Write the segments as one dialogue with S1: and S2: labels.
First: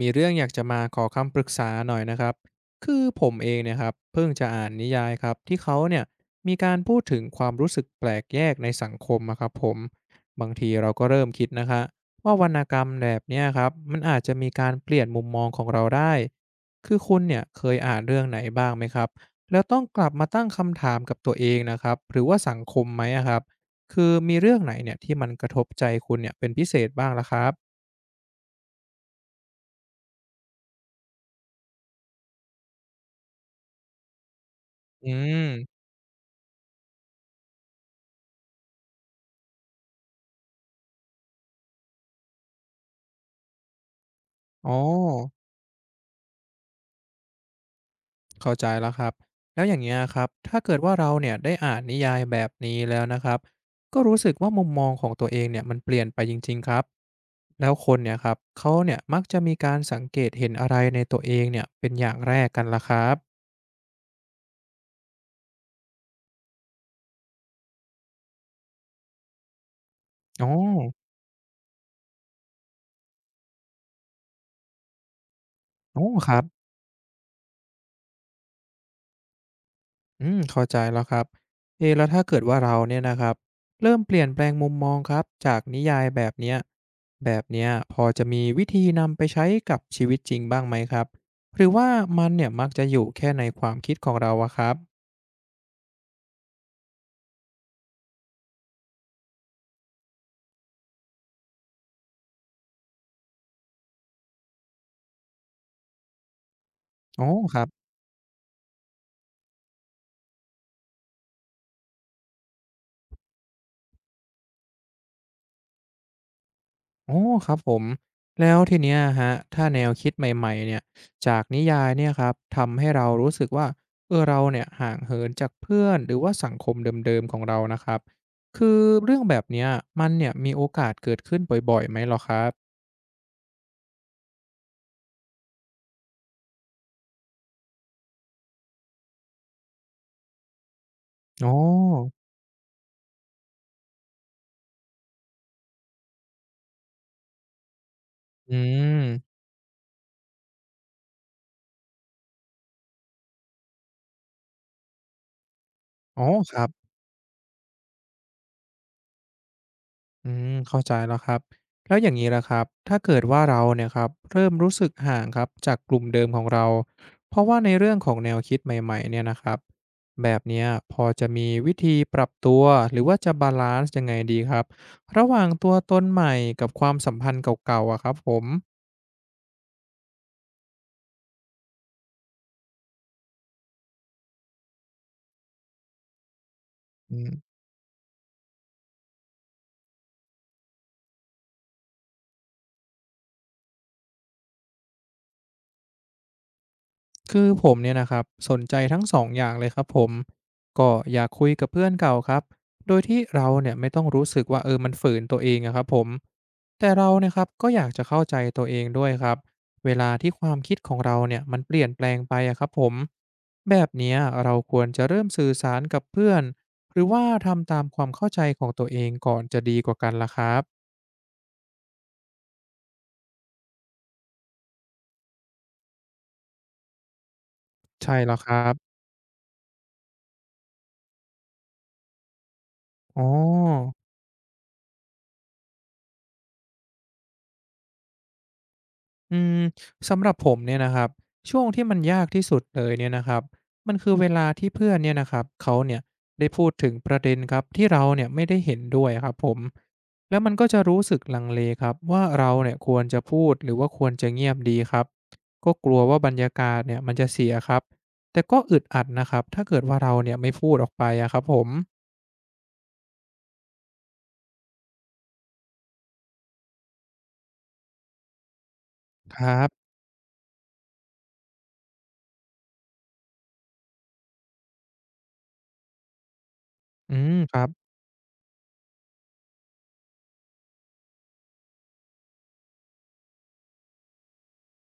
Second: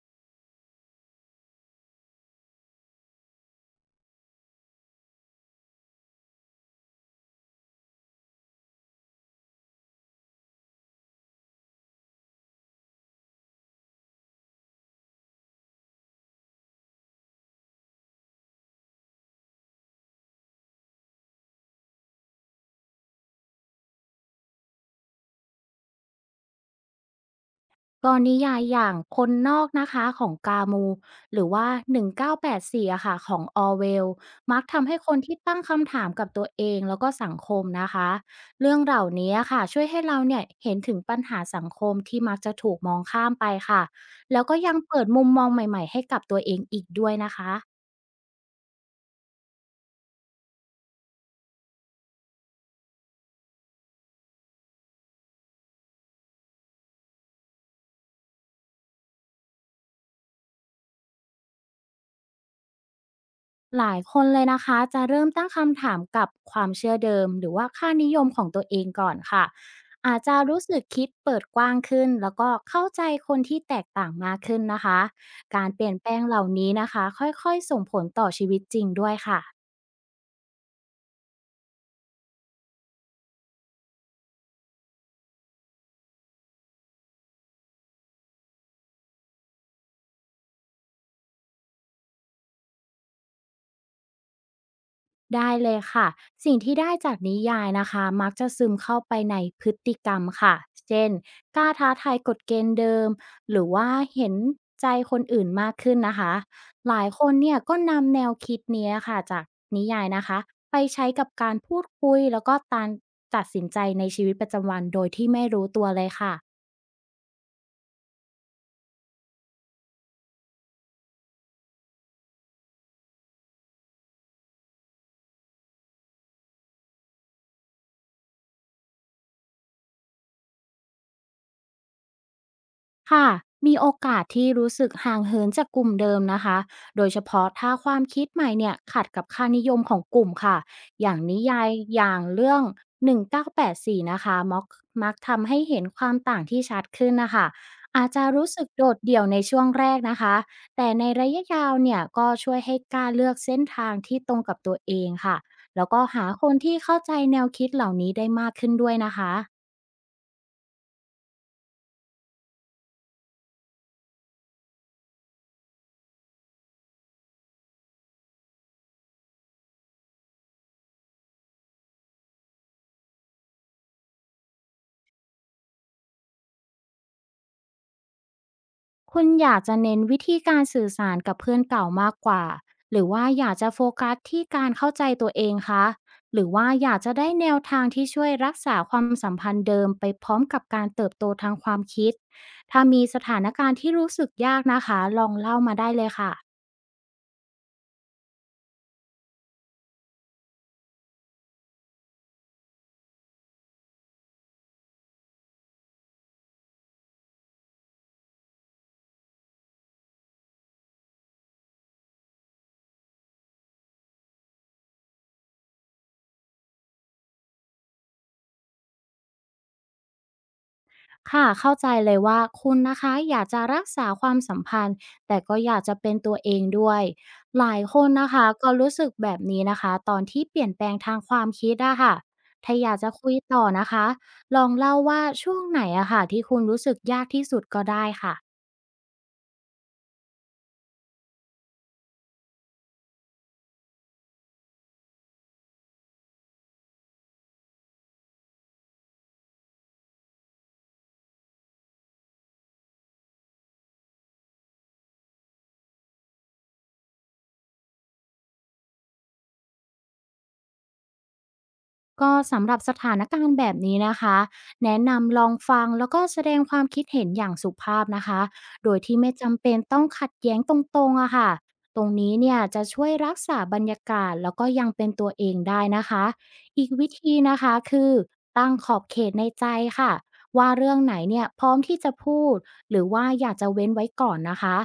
S1: มีเรื่องอยากจะมาขอคำปรึกษาหน่อยนะครับ คือผมเองเนี่ยครับเพิ่งจะอ่านนิยายครับที่เขาเนี่ยมีการพูดถึงความรู้สึกแปลกแยกในสังคมอะครับผมบางทีเราก็เริ่มคิดนะคะว่าวรรณกรรมแบบเนี้ยครับมันอาจจะมีการเปลี่ยนมุมมองของเราได้คือคุณเนี่ยเคยอ่านเรื่องไหนบ้างไหมครับแล้วต้องกลับมาตั้งคำถามกับตัวเองนะครับหรือว่าสังคมไหมอะครับคือมีเรื่องไหนเนี่ยที่มันกระทบใจคุณเนี่ยเป็นพิเศษบ้างล่ะครับ
S2: กรณียายอย่างคนนอกนะคะของกามูหรือว่า1 9 8่งเก้าแปดสี่อะค่ะของออเวลมักทำให้
S1: อื
S2: คนที่ตั้ง
S1: ม
S2: คำถามกับตัวเองแล้วก็สังคมนะคะเรื่องเหล่านี้ค่ะช่วยให้เราเนี่ยเห็นถึงปัญหาสังคมที่มักจะถูกมองข้ามไปค่ะแล้วก็
S1: อ๋อ
S2: ยังเปิดมุมมองใหม่ๆให้กับตัวเองอีกด้วยนะคะ
S1: เข้าใจแล้วครับแล้วอย่างเงี้ยครับถ้าเกิดว่าเราเนี่ยได้อ่านนิยายแบบนี้แล้วนะครับก็รู้สึกว่ามุมมองของตัวเองเนี่ยมันเปลี่ยนไปจริงๆครับแล้วคนเนี่ยครับเขาเนี่ยมักจะมีการสังเกตเห็นอะไรในตัวเองเนี่ยเป็นอย่างแรกกันล่ะครับ
S2: หลายคนเลยนะคะจะเริ่มตั้งคำถามกับความเชื่อเดิมหรือว่าค่านิยมของตัวเองก่อนค่ะอาจจะ
S1: อ๋อ
S2: รู้สึกคิดเปิดกว้างขึ้นแล้วก็เข้าใจคนที่แตกต่างมากขึ้นนะคะการเปลี่ยน
S1: อ๋อ
S2: แปลง
S1: ค
S2: เห
S1: รั
S2: ล่า
S1: บ
S2: นี้นะคะค่อยๆส่งผลต่อชีวิตจริงด้วยค่ะ
S1: อืมเข้าใจแล้วครับเอะแล้วถ้าเกิดว่าเราเนี่ยนะครับเริ่มเปลี่ยนแปลงมุมมองครับจากนิยายแบบเนี้ยพอจะมีวิธีนำไปใช้กับชีวิตจริงบ้างไหมครับหรือว่ามันเนี่ยมักจะอยู่แค่ในความคิดของเราอะครับ
S2: ได้เลยค่ะสิ่งที่ได้จากนิยายนะคะมักจะซึมเข้าไปในพฤติกรรมค่ะเช่นกล้าท้าทายกฎเกณฑ์เดิมหรือว่าเห็นใจคนอื่นมากขึ้นนะคะหลายค
S1: อ๋อ
S2: นเนี่
S1: ค
S2: ย
S1: รับ
S2: ก็นำแนวคิดเนี้ยค่ะจากนิยายนะคะไปใช้กับการพูดคุยแล้วก็การตัดสินใจในชีวิตประจำวันโดยที่ไม่รู้ตัวเลยค่ะ
S1: โอ้ครับผมแล้วทีเนี้ยอะครับถ้าแนวคิดใหม่ๆเนี่ยจากนิยายเนี่ยครับทำให้เรารู้สึกว่าเออเราเนี่ยห่างเหินจากเพื่อนหรือว่าสังคมเดิมๆของเรานะครับคือเรื่องแบบเนี้ยมันเนี่ยมีโอกาสเกิดขึ้นบ่อยๆไหมเหรอครับ
S2: ค่ะมีโอกาสที่รู้สึกห่างเหินจากกลุ่มเดิมนะคะโดยเฉพาะถ้าความคิดใหม่เนี่ยขัดกับค่านิยมของกลุ่มค่ะอย่างนิ
S1: อ๋อ
S2: ยายอย่างเรื่อง1984นงเก้าแปดสี่นะคะมักทำให้เห็นความต่างที่ชัดขึ้นนะคะอาจจะรู้
S1: อื
S2: สึกโดด
S1: ม
S2: เดี่ยวในช่วงแรกนะคะแต่ในระยะยาวเนี่ยก็ช่วยให้กล้าเลือกเส้นทางที่ตรงกับตัวเองค่ะแล้วก็
S1: อ๋อ
S2: หาค
S1: ค
S2: น
S1: รับ
S2: ที่เข้าใจแนวคิดเหล่านี้ได้มากขึ้นด้วยนะคะ
S1: อืมเข้าใจแล้วครับแล้วอย่างนี้ละครับถ้าเกิดว่าเราเนี่ยครับเริ่มรู้สึกห่างครับจากกลุ่มเดิมของเราเพราะว่าในเรื่องของแนวคิดใหม่ๆเนี่ยนะครับแบบเนี้ยพอจะมีวิธีปรับตัวหรือว่าจะบาลานซ์ยังไงดีครับระหว่างตัวตนใหม่กับความสัมพันธ์เก่าๆอะครับผ
S2: คุณอยากจะเน้นวิธีการสื่อสารกับเพื่อนเก่ามากกว่าหรือว่าอยากจะโฟกัสที่การเข้าใจตัวเองคะหรือว่าอยากจะได้
S1: ม
S2: แนวทางที่ช่วยรักษาความสัมพันธ์เดิมไปพร้อมกับการเติบโตทางความคิดถ้ามีสถานการณ์ที่รู้สึกยากนะคะลองเล่ามาได้เลยค่ะ
S1: คือผมเนี่ยนะครับสนใจทั้งสองอย่างเลยครับผมก็อยากคุยกับเพื่อนเก่าครับโดยที่เราเนี่ยไม่ต้องรู้สึกว่าเออมันฝืนตัวเองอะครับผมแต่เราเนี่ยครับก็อยากจะเข้าใจตัวเองด้วยครับเวลาที่ความคิดของเราเนี่ยมันเปลี่ยนแปลงไปอะครับผมแบบเนี้ยเราควรจะเริ่มสื่อสารกับเพื่อนหรือว่าทำตามความเข้าใจของตัวเองก่อนจะดีกว่ากันล่ะครับ
S2: ค่ะเข้าใจเลยว่าคุณนะคะอยากจะรักษาความสัมพันธ์แต่ก็อยากจะเป็นตัวเองด้วยหลายคน
S1: ใช่
S2: นะ
S1: แล้ว
S2: คะ
S1: ครั
S2: ก็
S1: บ
S2: รู้สึกแบบนี้นะคะตอนที่เปลี่ยนแปลงทางความคิดอะค่ะถ้าอยากจะ
S1: อ๋อ
S2: คุยต่อนะคะลองเล่าว่าช่วงไหนอะค่ะที่คุณรู้สึกยากที่สุดก็ได้ค่ะ
S1: อืมสำหรับผมเนี่ยนะครับช่วงที่มันยากที่สุดเลยเนี่ยนะครับมันคือเวลาที่เพื่อนเนี่ยนะครับเขาเนี่ยได้พูดถึงประเด็นครับที่เราเนี่ยไม่ได้เห็นด้วยครับผมแล้วมันก็จะรู้สึกลังเลครับว่าเราเนี่ยควรจะพูดหรือว่าควรจะเงียบดีครับก็กลัวว่าบรรยากาศเนี่ยมันจะเสียครับแต่ก็อึดอัดนะครับถ้าเกิดว่าเราเนี่ยไม่พูดออกไปอะครับผม
S2: ก็สำหรับสถานการณ์แบบนี้นะคะแนะนำลองฟังแล้วก็แสดงความคิดเห็นอย่างสุภาพนะคะโดยที่ไม่
S1: ครั
S2: จำเป็น
S1: บ
S2: ต้องขัดแย้งตรงๆอะค่ะตรงนี้เนี่ยจะช่วยรักษาบรรยากาศแล้วก็ยังเป็นตัวเองได้นะคะอีกวิ
S1: อื
S2: ธี
S1: มค
S2: นะ
S1: รับ
S2: คะคือตั้งขอบเขตในใจค่ะว่าเรื่องไหนเนี่ยพร้อมที่จะพูดหรือว่าอยากจะเว้นไว้ก่อนนะคะ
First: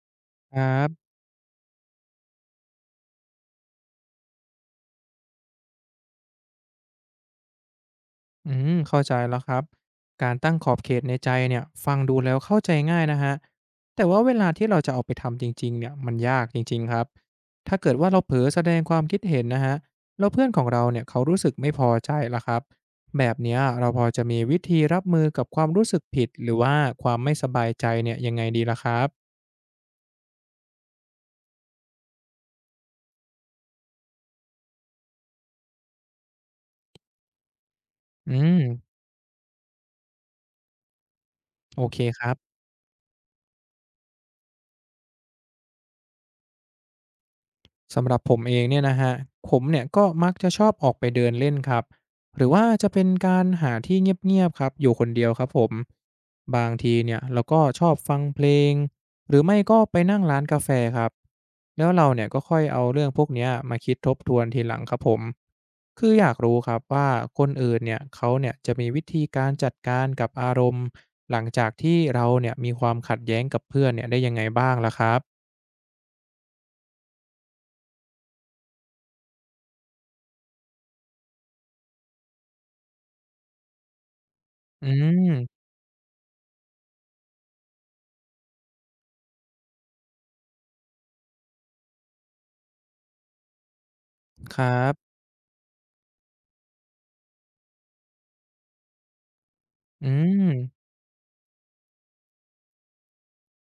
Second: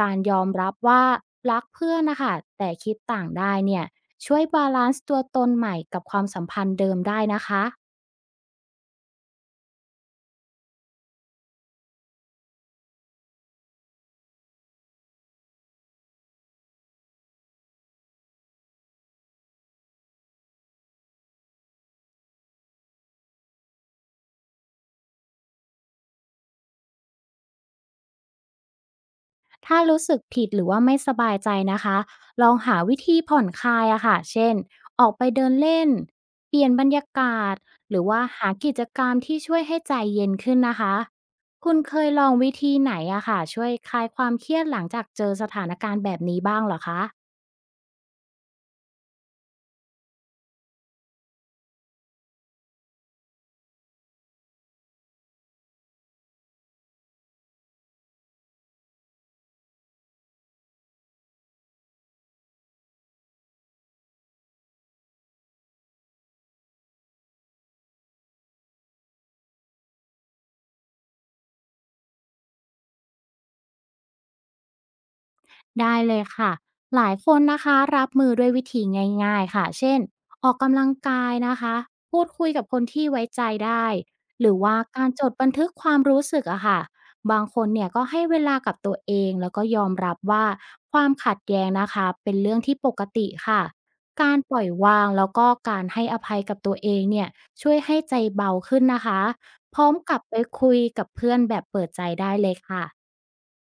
S2: การยอม
S1: คร
S2: รับ
S1: ั
S2: ว่า
S1: บ
S2: รักเพื่อนนะคะแต่คิดต่างได้เนี่ย ช่วยบาลานซ์ตัวตนใหม่กับความสัมพันธ์เดิมได้นะคะ
S1: อืมเข้าใจแล้วครับการตั้งขอบเขตในใจเนี่ยฟังดูแล้วเข้าใจง่ายนะฮะแต่ว่าเวลาที่เราจะเอาไปทำจริงๆเนี่ยมันยากจริงๆครับถ้าเกิดว่าเราเผลอแสดงความคิดเห็นนะฮะแล้วเพื่อนของเราเนี่ยเขารู้สึกไม่พอใจละครับแบบเนี้ยเราพอจะมีวิธีรับมือกับความรู้สึกผิดหรือว่าความไม่สบายใจเนี่ยยังไงดีล่ะครับ
S2: ถ้ารู้สึกผิดหรือว่าไม่สบายใจนะคะลองหาวิธีผ่อนคลายอะค่ะเช่นออกไปเดินเล่นเปลี่ยนบรรยากาศหรือว่า
S1: อื
S2: หา
S1: ม
S2: กิจกรรมที่ช่วยให้ใจเย็นขึ้นนะคะคุณ
S1: โอ
S2: เค
S1: เค
S2: ย
S1: ค
S2: ลอ
S1: รั
S2: ง
S1: บ
S2: วิธีไหนอะค่ะช่วยคลายความเครียดหลังจากเจอสถานการณ์แบบนี้บ้างเหรอคะ
S1: สำหรับผมเองเนี่ยนะฮะผมเนี่ยก็มักจะชอบออกไปเดินเล่นครับหรือว่าจะเป็นการหาที่เงียบๆครับอยู่คนเดียวครับผมบางทีเนี่ยเราก็ชอบฟังเพลงหรือไม่ก็ไปนั่งร้านกาแฟครับแล้วเราเนี่ยก็ค่อยเอาเรื่องพวกเนี้ยมาคิดทบทวนทีหลังครับผมคืออยากรู้ครับว่าคนอื่นเนี่ยเขาเนี่ยจะมีวิธีการจัดการกับอารมณ์หลังจากที่เราเนี่ยมีความขัดแย้งกับเพื่อนเนี่ยได้ยังไงบ้างล่ะครับ
S2: ได้เลยค่ะหลายคนนะคะรับมือด้วยวิธีง่ายๆค่ะเช่นออกกำลังกายนะคะพูดคุยกับคนที่ไว้ใจได้หรือว่า
S1: อื
S2: การจดบัน
S1: ม
S2: ทึกความรู้สึกอะค่ะบางคนเนี่ยก็ให้เวลากับตัวเองแล้วก็ยอมรับว่าความขัดแย้งนะคะเป็นเรื่องที่ปกติค่ะการป
S1: ค
S2: ล่อย
S1: รั
S2: วาง
S1: บ
S2: แล้วก็การให้อภัยกับตัวเองเนี่ยช่วยให้ใจเบาขึ้นนะคะพร้อม
S1: อื
S2: กลับไปคุย
S1: ม
S2: กับเพื่อนแบบเปิดใจได้เลยค่ะ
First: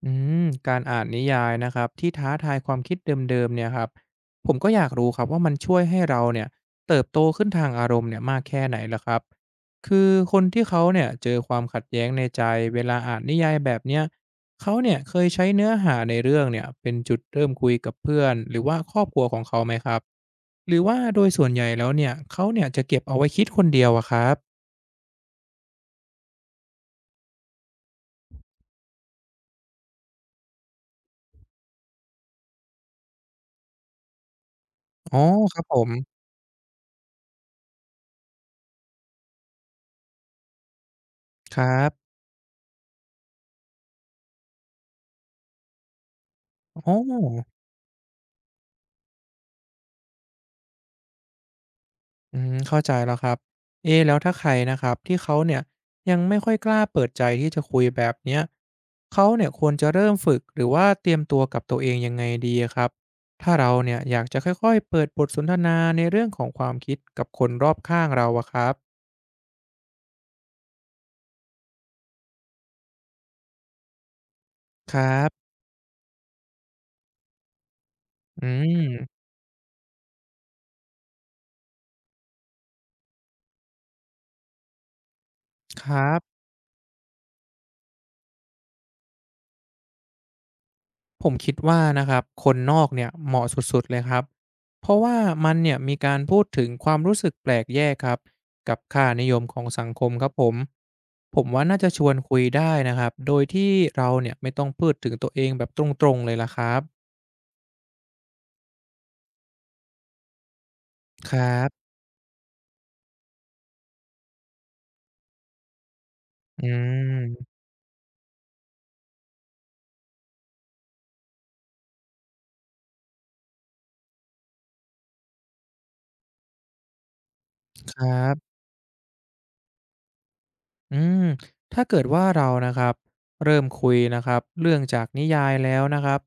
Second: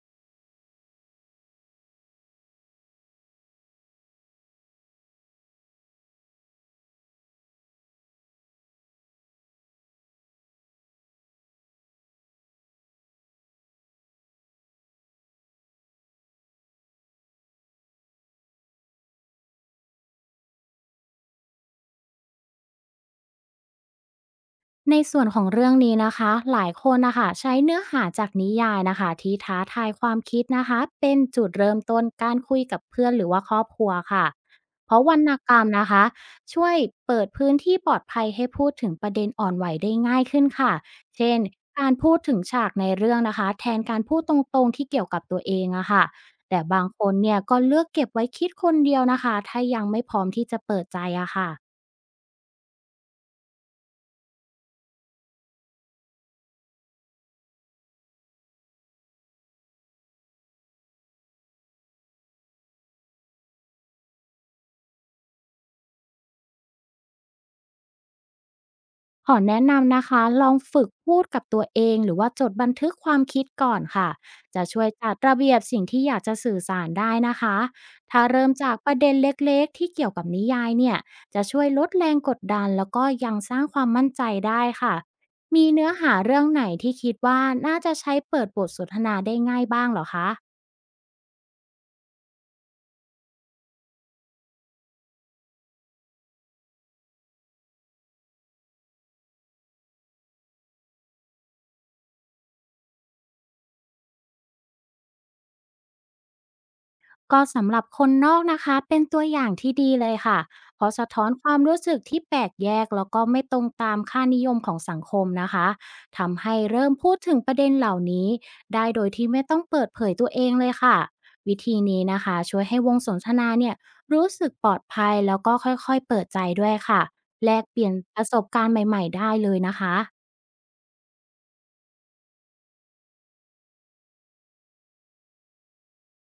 S1: อืมการอ่านนิยายนะครับที่ท้าทายความคิดเดิมๆเนี่ยครับผมก็อยากรู้ครับว่ามันช่วยให้เราเนี่ยเติบโตขึ้นทางอารมณ์เนี่ยมากแค่ไหนล่ะครับคือคนที่เขาเนี่ยเจอความขัดแย้งในใจเวลาอ่านนิยายแบบเนี้ยเขาเนี่ยเคยใช้เนื้อหาในเรื่องเนี่ยเป็นจุดเริ่มคุยกับเพื่อนหรือว่าครอบครัวของเขาไหมครับหรือว่าโดยส่วนใหญ่แล้วเนี่ยเขาเนี่ยจะเก็บเอาไว้คิดคนเดียวอะครับ
S2: ในส่วนของเรื่องนี้นะคะหลายคนนะคะใช้เนื้อหาจากนิยายนะคะที่ท้าทายความคิดนะคะเป็นจุดเริ่มต้นการคุยกับเพื่อนหรือว่าครอบครัวค่ะเพราะว
S1: อ๋
S2: ร
S1: อ
S2: รณก
S1: ค
S2: รร
S1: รับ
S2: ม
S1: ผ
S2: นะ
S1: ม
S2: คะช่วยเปิดพื้นที่ปลอดภัยให้พูดถึงประเด็นอ่อนไหวได้ง่ายขึ้นค่ะเช่น
S1: ครั
S2: การพู
S1: บ
S2: ดถึงฉากในเรื่องนะคะแทนการพูดตรงๆที่เกี่ยวกับตัวเองอะค่ะแต่บาง
S1: อ๋อ
S2: คนเนี่ยก็เลือกเก็บไว้คิดคนเดียวนะคะถ้ายังไม่พร้อมที่จะเปิดใจอะค่ะ
S1: เข้าใจแล้วครับเอะแล้วถ้าใครนะครับที่เขาเนี่ยยังไม่ค่อยกล้าเปิดใจที่จะคุยแบบเนี้ยเขาเนี่ยควรจะเริ่มฝึกหรือว่าเตรียมตัวกับตัวเองยังไงดีครับถ้าเราเนี่ยอยากจะค่อยๆเปิดบทสนทนาในเรื่องของความคิดกับคนรอบข้างเราอะครับ
S2: ขอแนะนำนะคะลองฝึกพูดกับตัวเองหรือว่าจดบันทึกความคิดก่อนค่ะจะช่วย
S1: ครั
S2: จัดระ
S1: บ
S2: เบียบสิ่งที่อยากจะสื่อสารได้นะคะถ้า
S1: อื
S2: เริ่มจากประเด็น
S1: ม
S2: เล็กๆที่เกี่ยวกับนิยายเนี่ยจะช่วยลดแรงกดดันแล้วก็ยังสร้างความมั่นใจได้ค่ะมี
S1: ค
S2: เนื้อ
S1: รั
S2: หา
S1: บ
S2: เรื่องไหนที่คิดว่าน่าจะใช้เปิดบทสนทนาได้ง่ายบ้างเหรอคะ
S1: ผมคิดว่านะครับคนนอกเนี่ยเหมาะสุดๆเลยครับเพราะว่ามันเนี่ยมีการพูดถึงความรู้สึกแปลกแยกครับกับค่านิยมของสังคมครับผมผมว่าน่าจะชวนคุยได้นะครับโดยที่เราเนี่ยไม่ต้องพูดถึงตัวเองแบบตรงๆเลยล่ะครับ
S2: ก็สำหรับคนนอกนะคะเป็นตัวอย่างที่ดีเลยค่ะเพราะสะท้อ
S1: ค
S2: น
S1: รั
S2: ความรู้
S1: บ
S2: สึกที่แปลกแยกแล้วก็ไม่ตรงตามค่านิยมของสังคมนะคะทำให้
S1: อื
S2: เริ่มพูดถึงประ
S1: ม
S2: เด็นเหล่านี้ได้โดยที่ไม่ต้องเปิดเผยตัวเองเลยค่ะวิธีนี้นะคะช่วยให้วงสนทนาเนี่ยรู้สึกปลอดภัยแล้วก็ค่อยๆเปิดใจด้วยค่ะแลกเปลี่ยน
S1: ครั
S2: ประสบ
S1: บ
S2: การณ์ใหม่ๆได้เลยนะคะ
S1: อืมถ้าเกิดว่าเรานะครับเริ่มคุยนะครับเรื่องจากนิยายแล้วนะครับ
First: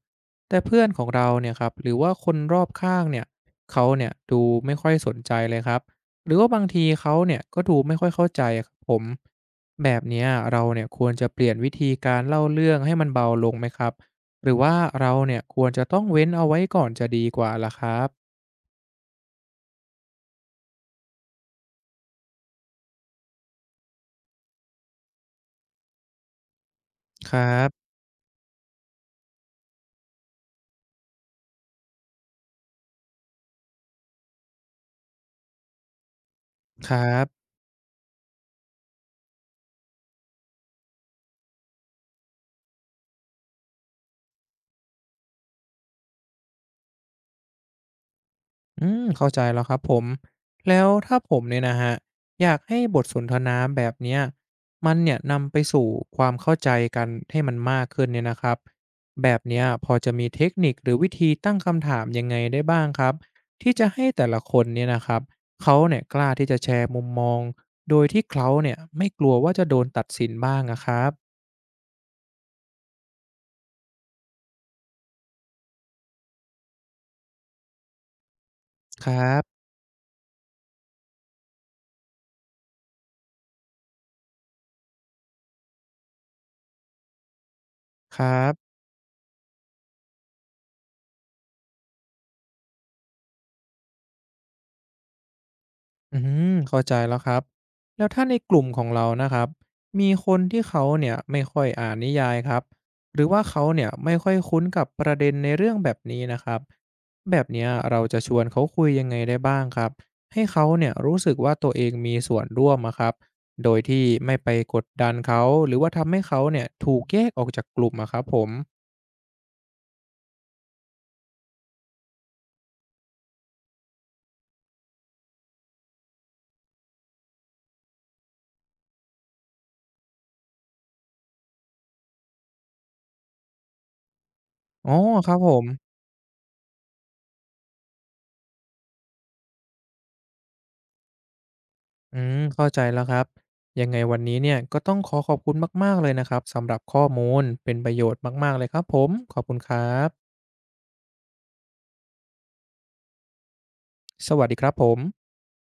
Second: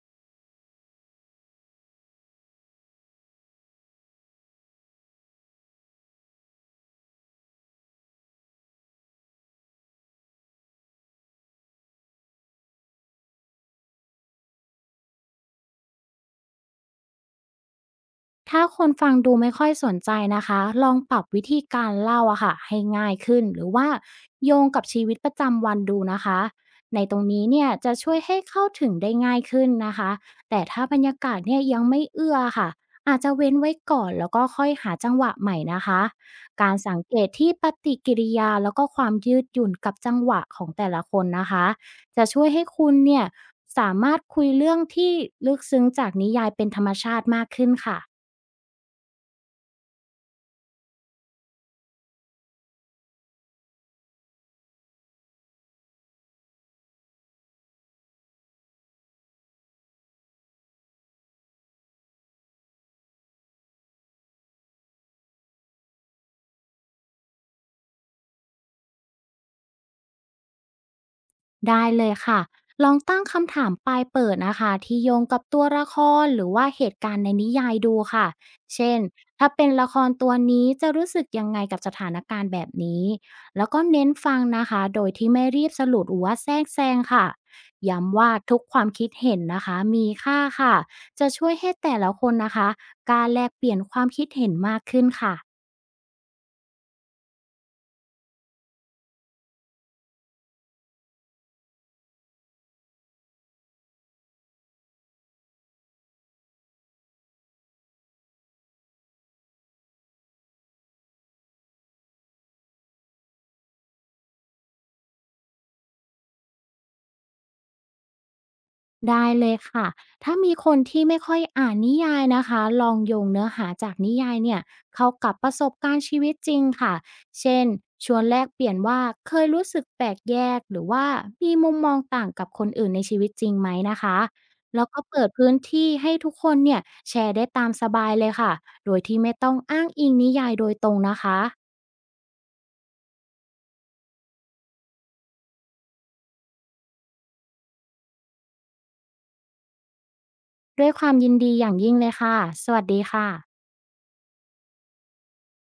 S1: แต่เพื่อนของเราเนี่ยครับหรือว่าคนรอบข้างเนี่ยเขาเนี่ยดูไม่ค่อยสนใจเลยครับหรือว่าบางทีเขาเนี่ยก็ดูไม่ค่อยเข้าใจครับผมแบบเนี้ยเราเนี่ยควรจะเปลี่ยนวิธีการเล่าเรื่องให้มันเบาลงไหมครับหรือว่าเราเนี่ยควรจะต้องเว้นเอาไว้ก่อนจะดีกว่าล่ะครับ
S2: ถ้าคนฟังดูไม่ค่อยสนใจนะคะลองปรับวิธีการเล่าอะค่ะให้ง่ายขึ้นหรือว่าโยงกับชีวิตประจำวันดูนะคะในตรง
S1: ครั
S2: นี้เนี่ย
S1: บ
S2: จะช่วยให้เข้าถึงได้ง่ายขึ้นนะคะแต่ถ้าบรรยากาศเนี่ยยังไม่เอื้อค่ะอาจจะเว้นไว้ก่อนแล้วก็ค่อยหาจังหวะใหม่นะคะการ
S1: ค
S2: สัง
S1: รั
S2: เกตที่
S1: บ
S2: ปฏิกิริยาแล้วก็ความยืดหยุ่นกับจังหวะของแต่ละคนนะคะจะช่วยให้คุณเนี่ยสามารถคุยเรื่องที่ลึกซึ้งจากนิยายเป็นธรรมชาติมากขึ้นค่ะ
S1: เข้าใจแล้วครับผมแล้วถ้าผมเนี่ยนะฮะอยากให้บทสนทนาแบบเนี้ยมันเนี่ยนำไปสู่ความเข้าใจกันให้มันมากขึ้นเนี่ยนะครับแบบเนี้ยพอจะมีเทคนิคหรือวิธีตั้งคำถามยังไงได้บ้างครับที่จะให้แต่ละคนเนี่ยนะครับเขาเนี่ยกล้าที่จะแชร์มุมมองโดยที่เขาเนี่ยไม่กลัวว่าจะโดนตัดสินบ้างอะครับ
S2: ได้เลยค่ะ ลองตั้งคำถามปลายเปิดนะคะที่โยงกับตัวละครหรือว่าเหตุการณ์ในนิยายดูค่ะ เช่น
S1: ครั
S2: ถ้า
S1: บ
S2: เป็นละครตัวนี้จะรู้สึกยังไงกับสถานการณ์แบบนี้แล้วก็เน้นฟังนะคะโดยที่ไม่รีบสรุปหรือว่าแทรกแซงค่ะ
S1: ค
S2: ย้ำว่า
S1: รั
S2: ทุก
S1: บ
S2: ความคิดเห็นนะคะมีค่าค่ะ จะช่วยให้แต่ละคนนะคะกล้ารแลกเปลี่ยนความคิดเห็นมากขึ้นค่ะ
S1: อืเข้าใจแล้วครับแล้วถ้าในกลุ่มของเรานะครับมีคนที่เขาเนี่ยไม่ค่อยอ่านนิยายครับหรือว่าเขาเนี่ยไม่ค่อยคุ้นกับประเด็นในเรื่องแบบนี้นะครับแบบเนี้ยเราจะชวนเขาคุยยังไงได้บ้างครับให้เขาเนี่ยรู้สึกว่าตัวเองมีส่วนร่วมอะครับโดยที่ไม่ไปกดดันเขาหรือว่าทำให้เขาเนี่ยถูกแยกออกจากกลุ่มอะครับผม
S2: ได้เลยค่ะ ถ้ามีคนที่ไม่ค่อยอ่านนิยายนะคะลองโยงเนื้อหาจากนิยายเนี่ยเข้ากับประสบการณ์ชีวิตจริงค่ะ เช่นชวนแลกเปลี่ยนว่าเคยรู้สึกแปลกแยกหรือว่ามีมุมมองต่างกับคนอื่นในชีวิตจริงไหมนะคะแล้ว
S1: อ๋อ
S2: ก็เปิ
S1: ค
S2: ด
S1: รับผ
S2: พื้น
S1: ม
S2: ที่ให้ทุกคนเนี่ยแชร์ได้ตามสบายเลยค่ะโดยที่ไม่ต้องอ้างอิงนิยายโดยตรงนะคะ
S1: เข้าใจแล้วครับยังไงวันนี้เนี่ยก็ต้องขอขอบคุณมากๆเลยนะครับสำหรับข้อมูลเป็นประโยชน์มากๆเลยครับผมขอบคุณครับ
S2: ด้วยความยินดีอย่างยิ่งเลยค่ะสวัสดีค่ะ
S1: สวัสดีครับผม